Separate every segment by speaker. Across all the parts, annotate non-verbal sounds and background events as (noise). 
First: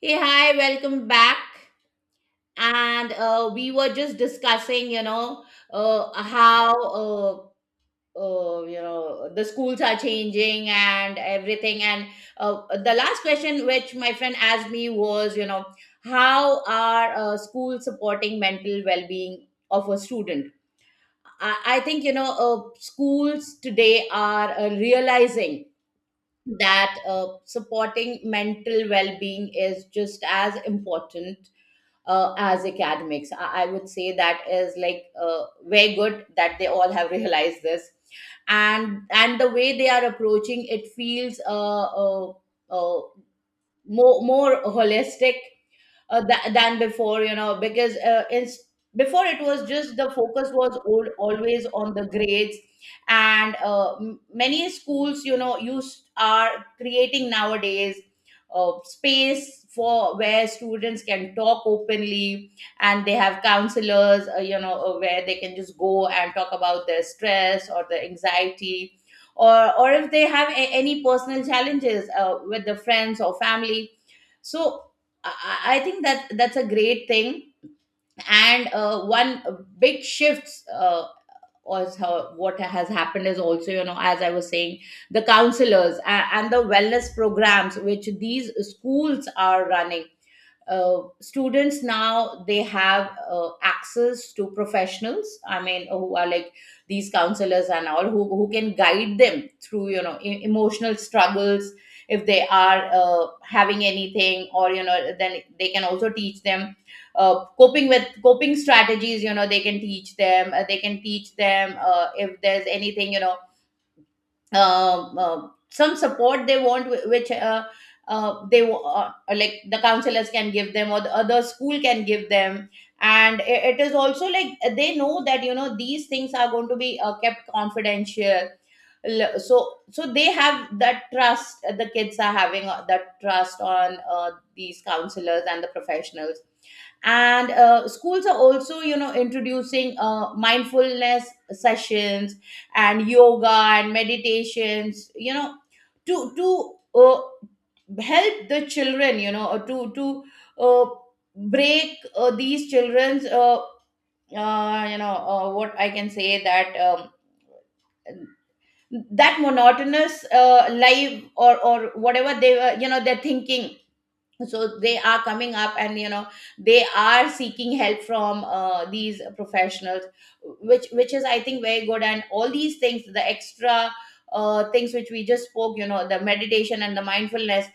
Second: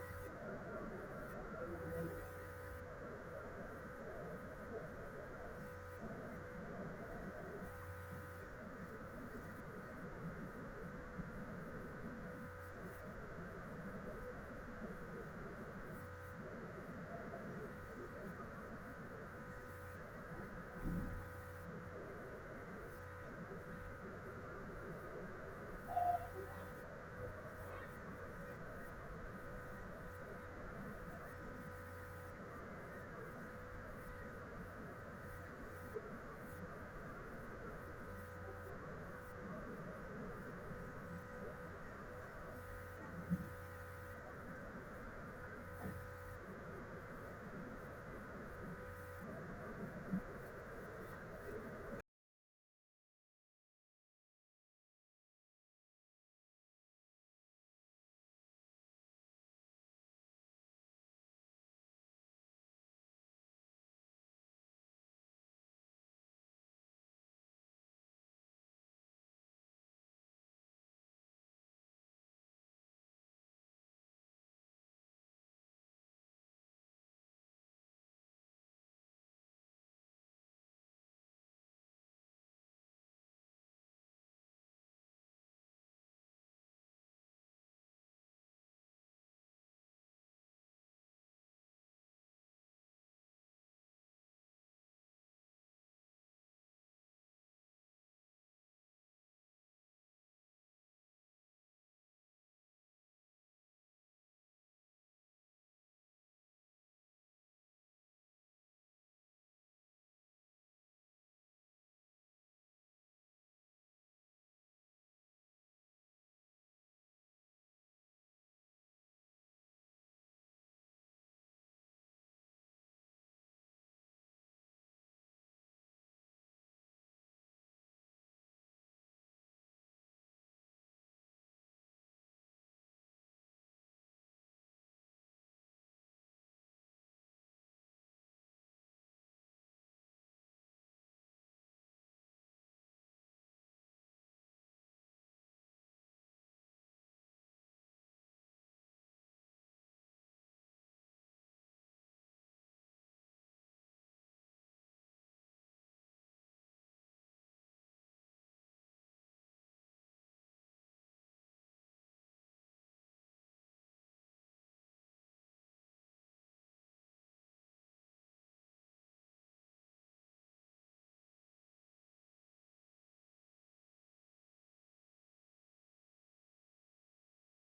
Speaker 1: Hey, hi, welcome back. And we were just discussing, uh, how, uh, the schools are changing and everything. And the last question which my friend asked me was, how are schools supporting mental well being of a student? I think, schools today are realizing that supporting mental well being is just as important as academics. I would say that is like very good that they all have (laughs) realized this, and the way they are approaching it feels uh, more holistic, than before, you know, because it's, before, it was just, the focus was old, always on the grades. And many schools, you know, used are creating nowadays space for where students can talk openly, and they have counselors, where they can just go and talk about their stress or the anxiety, or if they have any personal challenges with the friends or family. So think that that's a great thing, and one big shifts was how, what has happened is also, you know, as I was saying, the counselors and the wellness programs which these schools are running. Students now they have access to professionals, I mean, who are like these counselors and all, who can guide them through, you know, emotional struggles, if they are having anything. Or you know then they can also teach them coping with coping strategies. You know they can teach them, if there's anything, some support they want, which, like the counselors can give them or the other school can give them. And it is also like they know that, you know, these things are going to be kept confidential. So they have that trust, the kids are having that trust on these counselors and the professionals. And schools are also, you know, introducing mindfulness sessions and yoga and meditations, you know, to help the children, you know, to uh, break these children's, what I can say that, that monotonous life, or whatever they were, you know, they're thinking. So they are coming up and, you know, they are seeking help from these professionals, which is, I think, very good. And all these things, the extra things which we just spoke, you know, the meditation and the mindfulness,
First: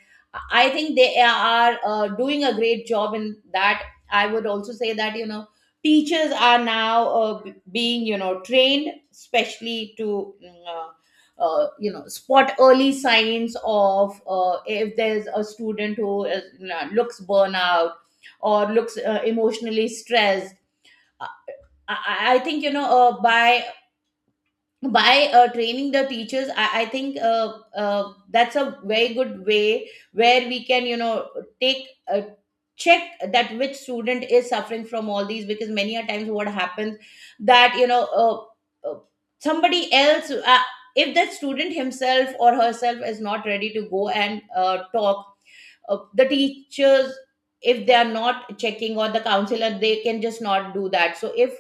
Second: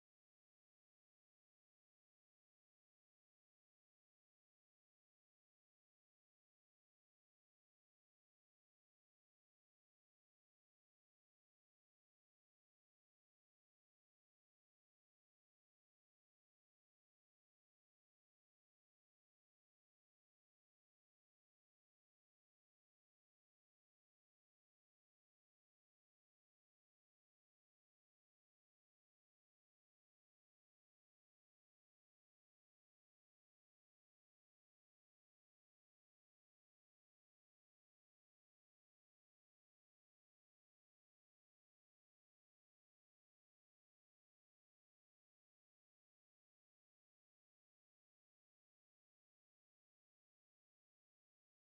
Speaker 1: I think they are doing a great job in that. I would also say that, you know, teachers are now being, you know, trained especially to mm, uh, spot early signs of, if there's a student who is, you know, looks burnout or looks emotionally stressed. I, I think, you know, by training the teachers, I think that's a very good way where we can, you know, take uh, check that which student is suffering from all these. Because many a times what happens, that, you know, uh, uh, somebody else, if that student himself or herself is not ready to go and talk, the teachers, if they are not checking, or the counselor, they can just not do that. So if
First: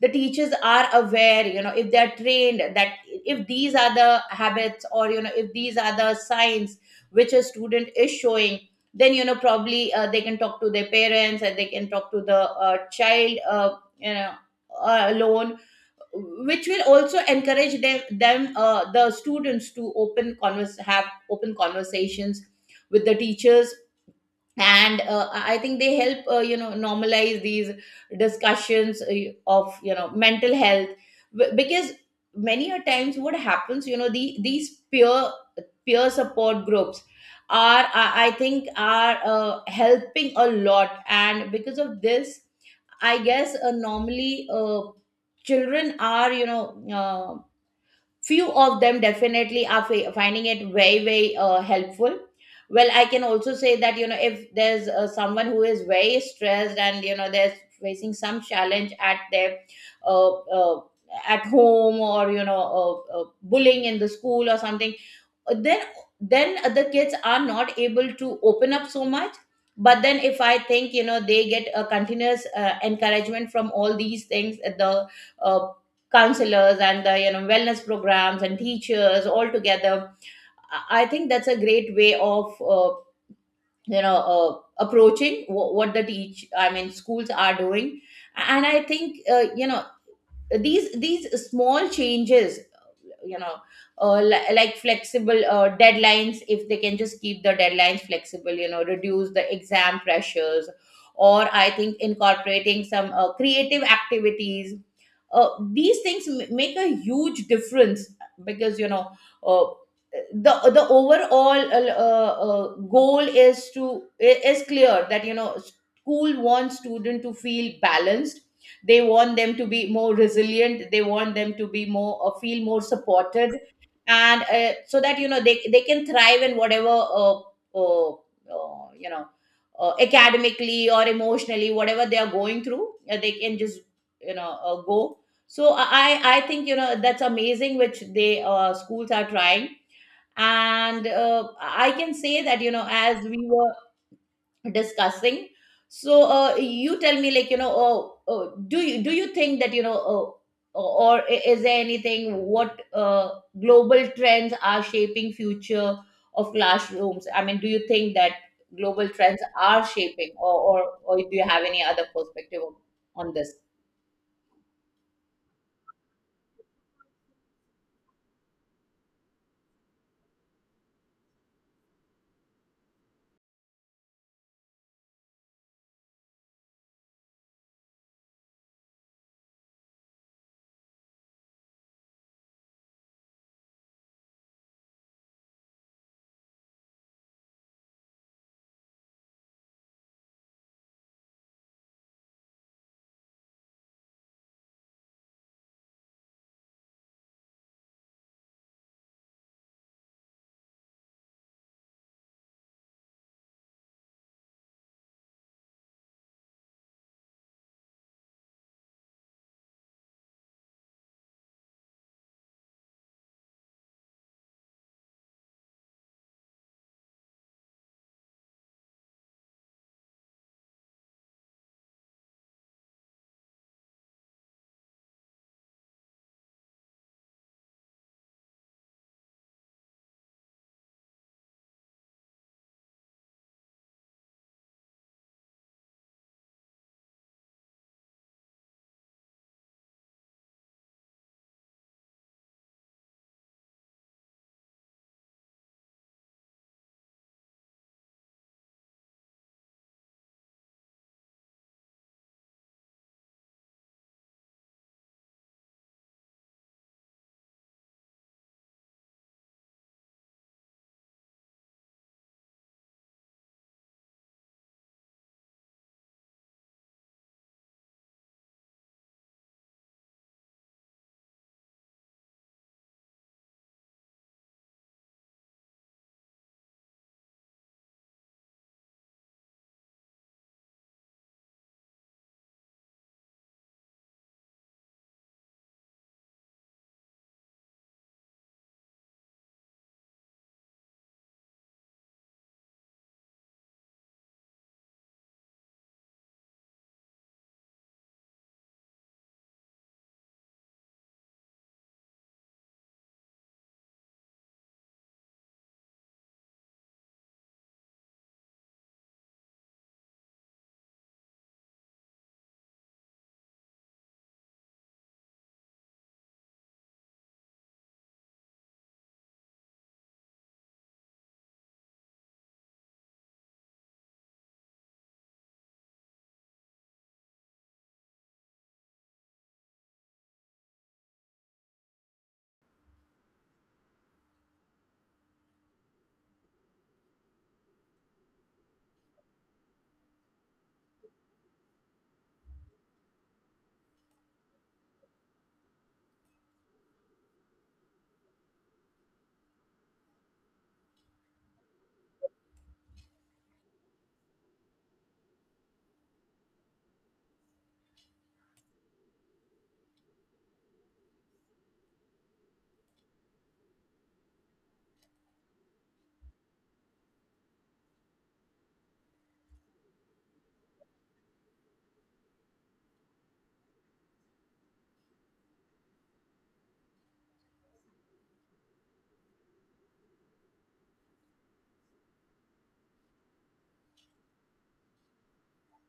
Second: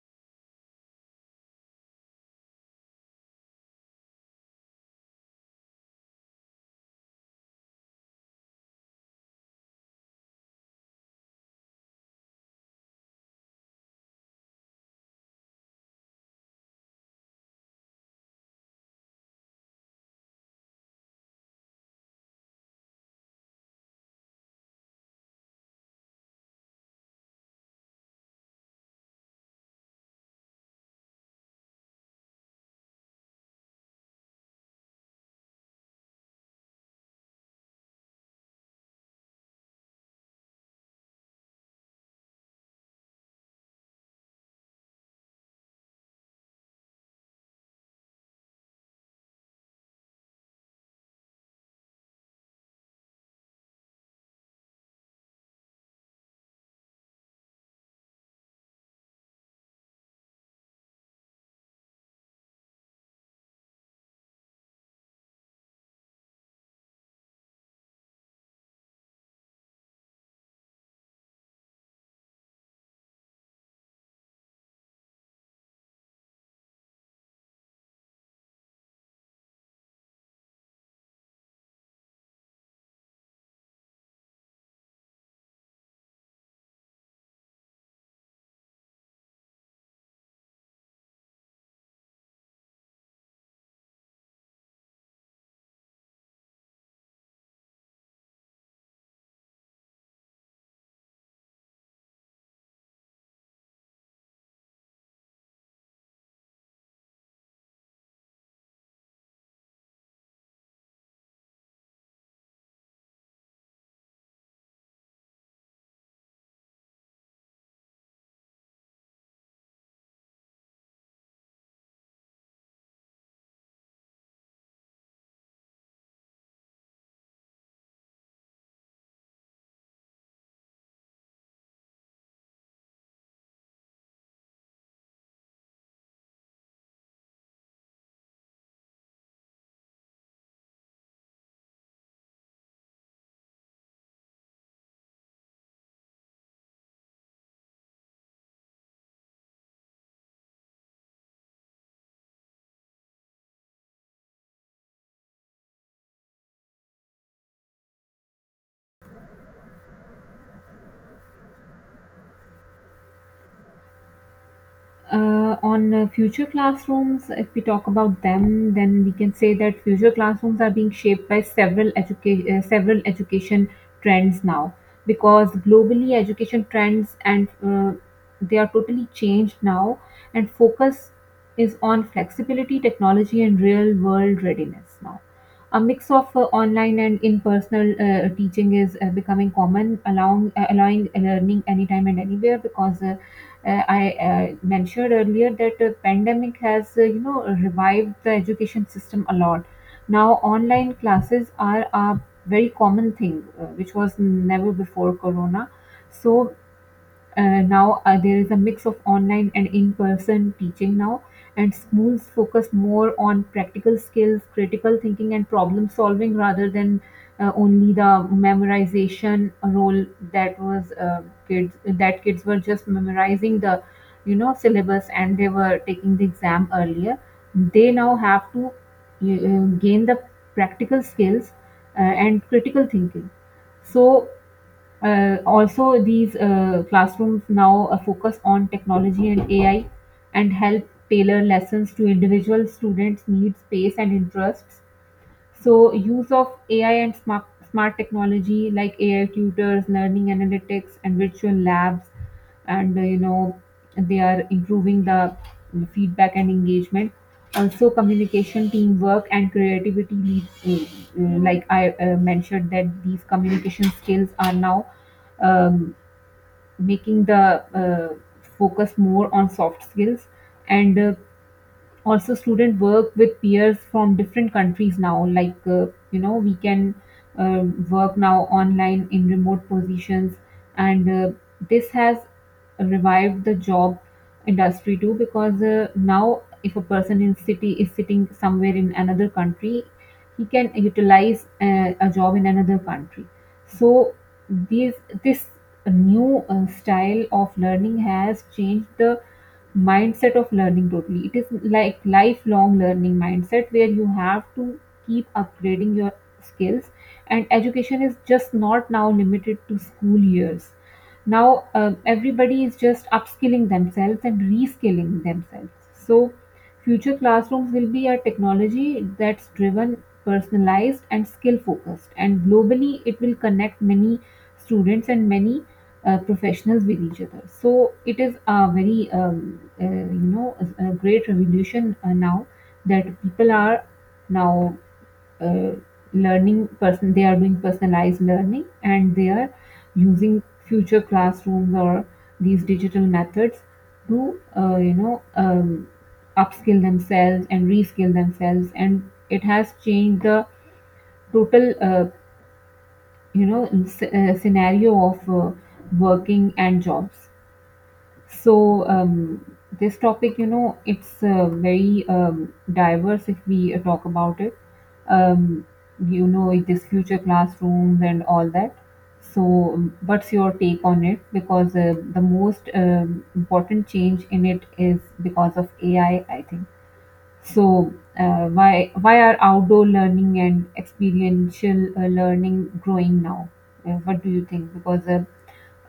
Speaker 1: the teachers are aware, you know, if they are trained, that if these are the habits, or you know, if these are the signs which a student is showing, then, you know, probably they can talk to their parents, and they can talk to the child, you know alone, which will also encourage them, the students, to open converse have open conversations with the teachers. And I think they help you know normalize these discussions of, you know, mental health. Because many a times what happens, you know, the these peer support groups are, I think are, helping a lot. And because of this, I guess normally, children are, you know, uh, few of them definitely are finding it very very helpful. Well, I can also say that, you know, if there's someone who is very stressed and, you know, they're facing some challenge at their, uh, uh, at home, or you know bullying in the school or something, then other kids are not able to open up so much. But then if, I think, you know, they get a continuous encouragement from all these things, the uh, counselors and the, you know, wellness programs and teachers all together, I think that's a great way of you know uh, approaching wh- what the teach I mean schools are doing. And I think you know these small changes, you know, like flexible deadlines, if they can just keep the deadlines flexible, you know, reduce the exam pressures, or I think incorporating some creative activities, these things make a huge difference. Because, you know, uh, the the overall goal is to is clear that, you know, school wants student to feel balanced, they want them to be more resilient, they want them to be more feel more supported. And so that, you know, they can thrive, in whatever uh, uh, you know academically or emotionally whatever they are going through, they can just, you know, go. So I think, you know, that's amazing which they, schools are trying. And I can say that, you know, as we were discussing, so you tell me, like, you know, do you think that, you know, is there anything what, global trends are shaping future of classrooms? I mean, do you think that global trends are shaping, or do you have any other perspective on this?
Speaker 2: On future classrooms, if we talk about them, then we can say that future classrooms are being shaped by several education trends now, because globally education trends and they are totally changed now, and focus is on flexibility, technology, and real world readiness now. A mix of online and in-personal teaching is becoming common, allowing learning anytime and anywhere. Because I mentioned earlier that the pandemic has revived the education system a lot. Now online classes are a very common thing, which was never before Corona. So now there is a mix of online and in-person teaching now, and schools focus more on practical skills, critical thinking, and problem solving rather than only the memorization role. That was uh, kids that kids were just memorizing the syllabus and they were taking the exam earlier. They now have to gain the practical skills and critical thinking. So also, these classrooms now focus on technology and AI, and help tailor lessons to individual students' needs, pace, and interests. So, use of AI and smart technology like AI tutors, learning analytics, and virtual labs, and uh, you know, they are improving the feedback and engagement. Also, communication, teamwork, and creativity lead. Like I mentioned, that these communication skills are now um, making the focus more on soft skills, and also student work with peers from different countries now. We can uh, work now online in remote positions, and this has revived the job industry too, because now if a person in city is sitting somewhere in another country, he can utilize a job in another country. So these this new style of learning has changed the mindset of learning totally. It is like lifelong learning mindset where you have to keep upgrading your skills, and education is just not now limited to school years now. Everybody is just upskilling themselves and reskilling themselves. So future classrooms will be a technology that's driven, personalized, and skill-focused. And globally, it will connect many students and many professionals with each other. So it is a very, a great revolution now, that people are now uh, learning person, they are doing personalized learning and they are using future classrooms or these digital methods to upskill themselves and reskill themselves, and it has changed the total scenario of working and jobs. So this topic, it's very diverse if we talk about it. Um, this future classrooms and all that. So, what's your take on it? Because the most important change in it is because of AI, I think. So, why are outdoor learning and experiential learning growing now? What do you think? Because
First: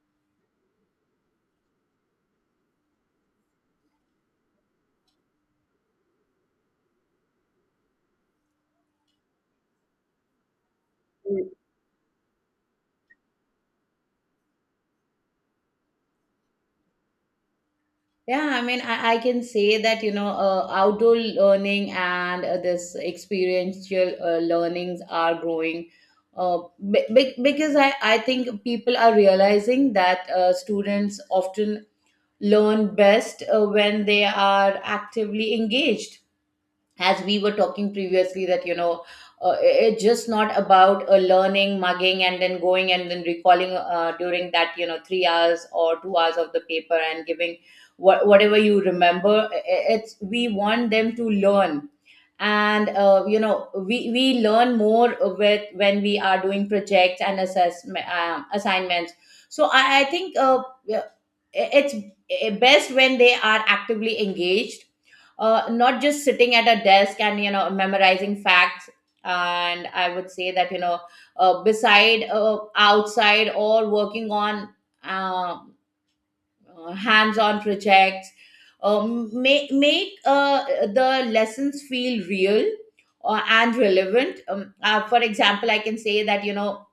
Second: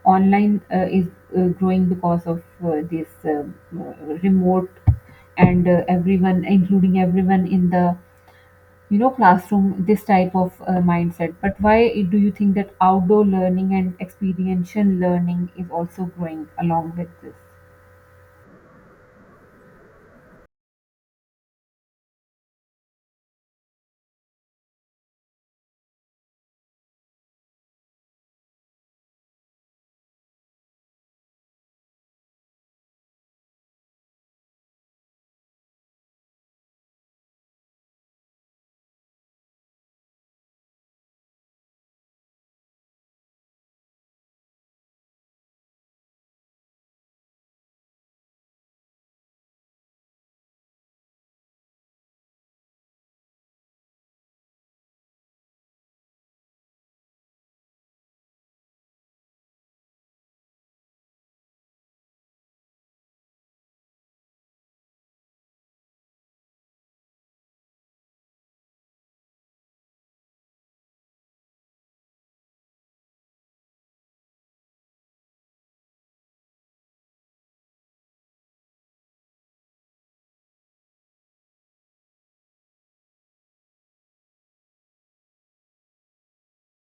Speaker 2: online is growing because of this remote, and everyone, including everyone in the classroom, this type of mindset. But why do you think that outdoor learning and experiential learning is also growing along with this?
Speaker 1: Yeah, I mean, I can say that, you know, outdoor learning and this experiential learnings are growing, uh, because I think people are realizing that students often learn best when they are actively engaged. As we were talking previously, that, you know, it's just not about learning mugging and then going and then recalling during that, you know, 3 hours or 2 hours of the paper and giving whatever you remember. It's, we want them to learn. And, you know, we learn more with when we are doing projects and assessment, assignments. So I think yeah, it's best when they are actively engaged, not just sitting at a desk and, you know, memorizing facts. And I would say that, you know, beside, outside, or working on uh, hands-on projects make the lessons feel real and relevant. For example, I can say that, you know,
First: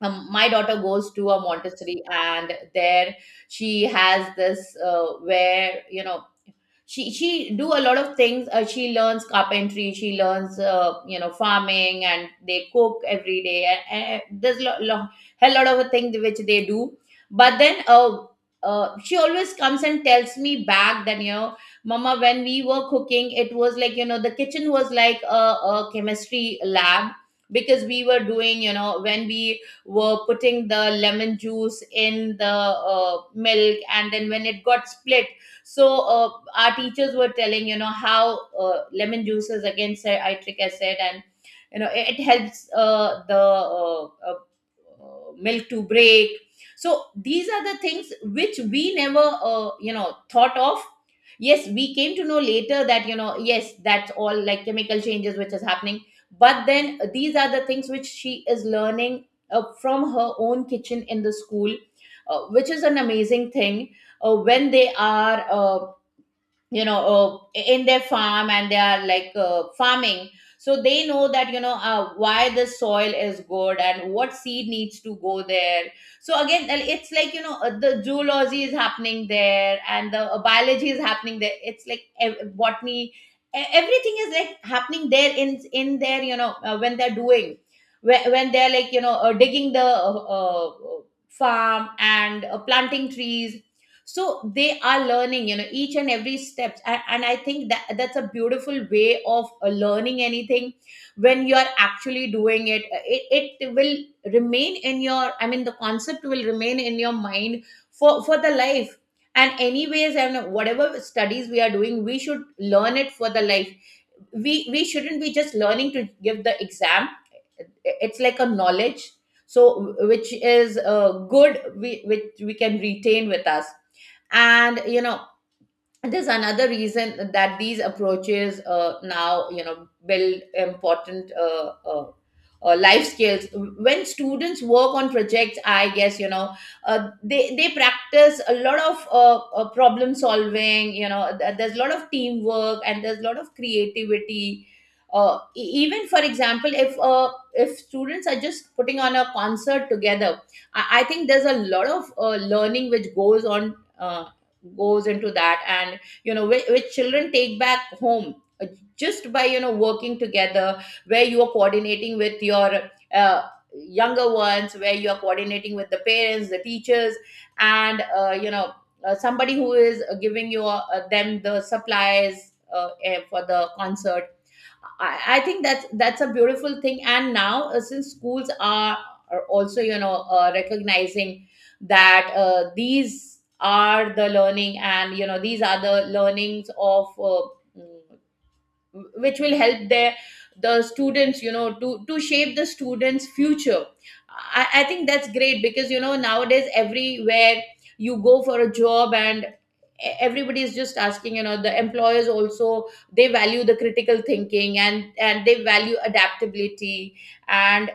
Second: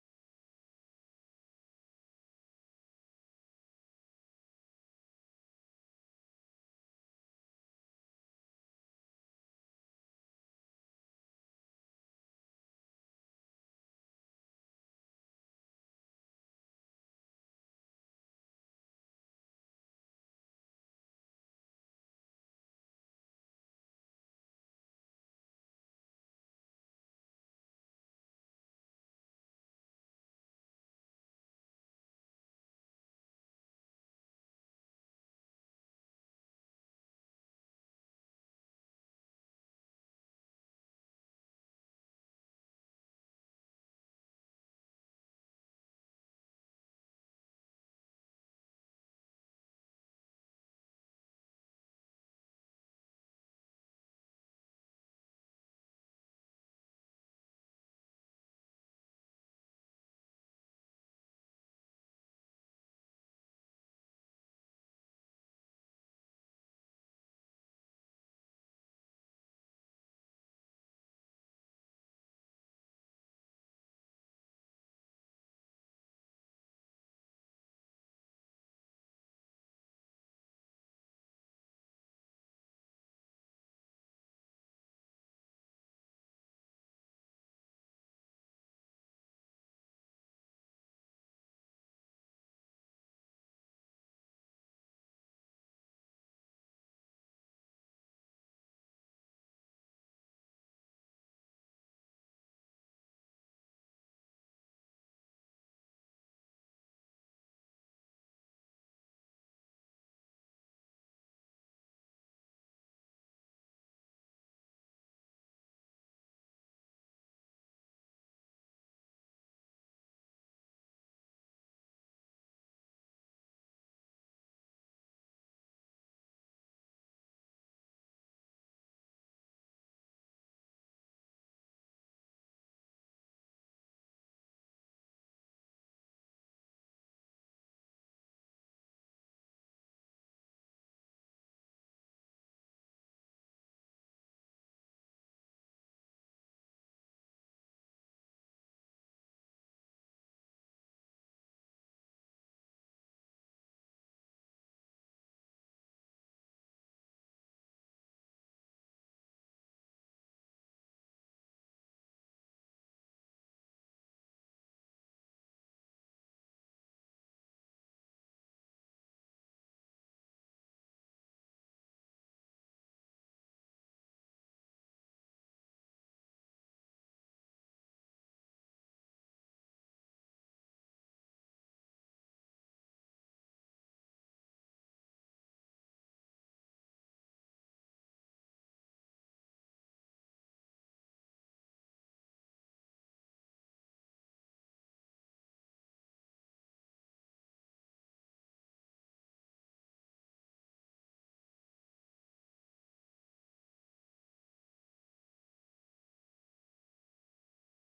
Speaker 1: my daughter goes to a Montessori, and there she has this, where, you know, she do a lot of things. She learns carpentry, she learns, you know, farming, and they cook every day, and there's hell lot of things which they do. But then she always comes and tells me back that, you know, mama, when we were cooking, it was like, you know, the kitchen was like a chemistry lab, because we were doing, you know, when we were putting the lemon juice in the milk, and then when it got split. So our teachers were telling, you know, how lemon juice is against citric acid, and, you know, it helps the milk to break. So these are the things which we never you know thought of. Yes, we came to know later that, you know, yes, that's all like chemical changes which is happening. But then these are the things which she is learning from her own kitchen in the school, which is an amazing thing. When they are in their farm and they are like farming, so they know that, you know, why the soil is good and what seed needs to go there. So again, it's like, you know, the zoology is happening there, and the biology is happening there, it's like botany, everything is like happening there, in there, you know, when they're doing, when they're like, you know, digging the farm and planting trees, so they are learning, you know, each and every steps, and I think that's a beautiful way of learning anything when you're actually doing it. It will remain in your, I mean, the concept will remain in your mind for the life. And anyways, and whatever studies we are doing, we should learn it for the life. We shouldn't be just learning to give the exam. It's like a knowledge, so which is good, which we can retain with us. And you know, there's another reason that these approaches, now you know, build important life skills. When students work on projects, I guess, you know, they practice a lot of problem solving. You know, there's a lot of teamwork and there's a lot of creativity. Even, for example, if students are just putting on a concert together, I think there's a lot of learning which goes on, goes into that. And you know, which children take back home, uh, just by, you know, working together, where you are coordinating with your uh, younger ones, where you are coordinating with the parents, the teachers, and you know, somebody who is giving you them the supplies, for the concert. I think that's a beautiful thing. And now, since are also, you know, recognizing that these are the learning, and you know, these are the learnings of mm, which will help the students, you know, to shape the students future. I think that's great, because you know, nowadays everywhere you go for a job, everybody is just asking, you know, the employers also, they value the critical thinking, and they value adaptability. And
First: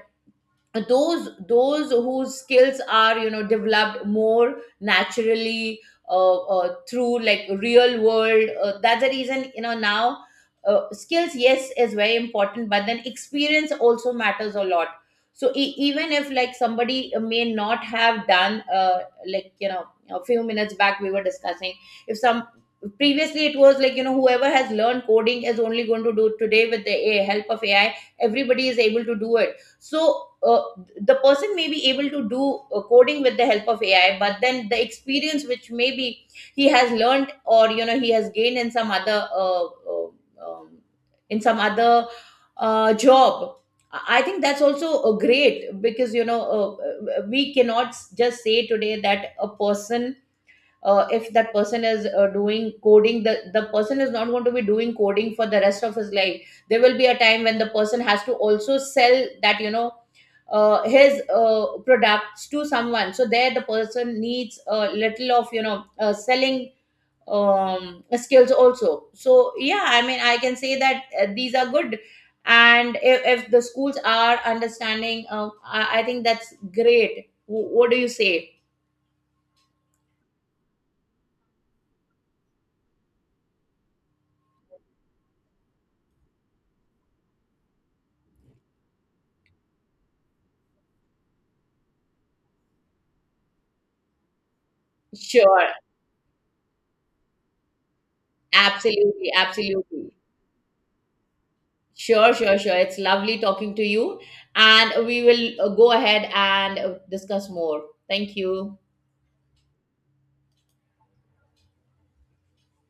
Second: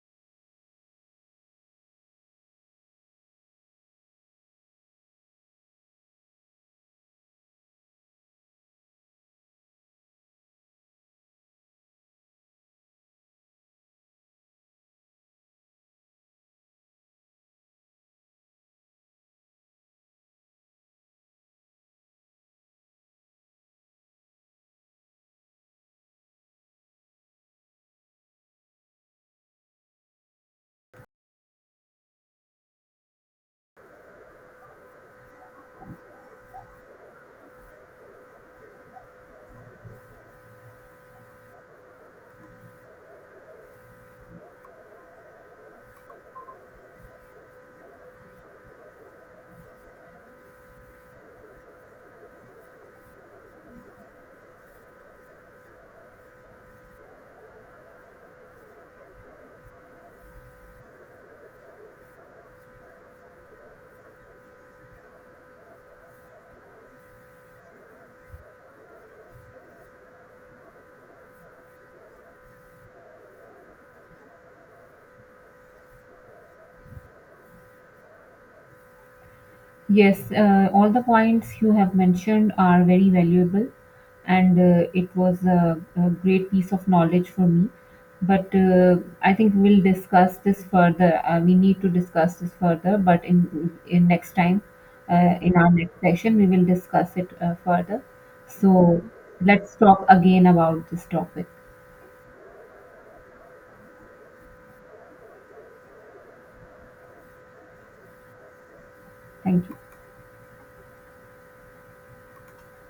Speaker 1: those whose skills are, you know, developed more naturally through like real world, that's the reason, you know, now skills, yes, is very important, but then experience also matters a lot. So even if like somebody may not have done, like you know, a few minutes back we were discussing, if some, previously it was like, you know, whoever has learned coding is only going to do it. Today, with the a help of AI, everybody is able to do it. So the person may be able to do coding with the help of AI, but then the experience which maybe he has learned, or you know, he has gained um, in some other job, I think that's also great. Because you know, we cannot just say today that a person, if that person is doing coding, the person is not going to be doing coding for the rest of his life. There will be a time when the person has to also sell that, you know, his products to someone. So there the person needs a little of, you know, selling skills also. So yeah, I mean, I can say that these are good. And if the schools are understanding, I think that's great. What do you say?
Speaker 2: Yes, all the points you have mentioned are very valuable, and it was a great piece of knowledge for me. But I think we'll discuss this further. We need to discuss this further, but in next time, in
Speaker 1: Sure.
Speaker 2: our next session, we will discuss it further. So
Speaker 1: Absolutely,
Speaker 2: let's talk
Speaker 1: absolutely.
Speaker 2: again about this topic.
Speaker 1: Sure, sure, sure. It's lovely talking to you, and we will go ahead and discuss more. Thank you.
Speaker 2: Thank you.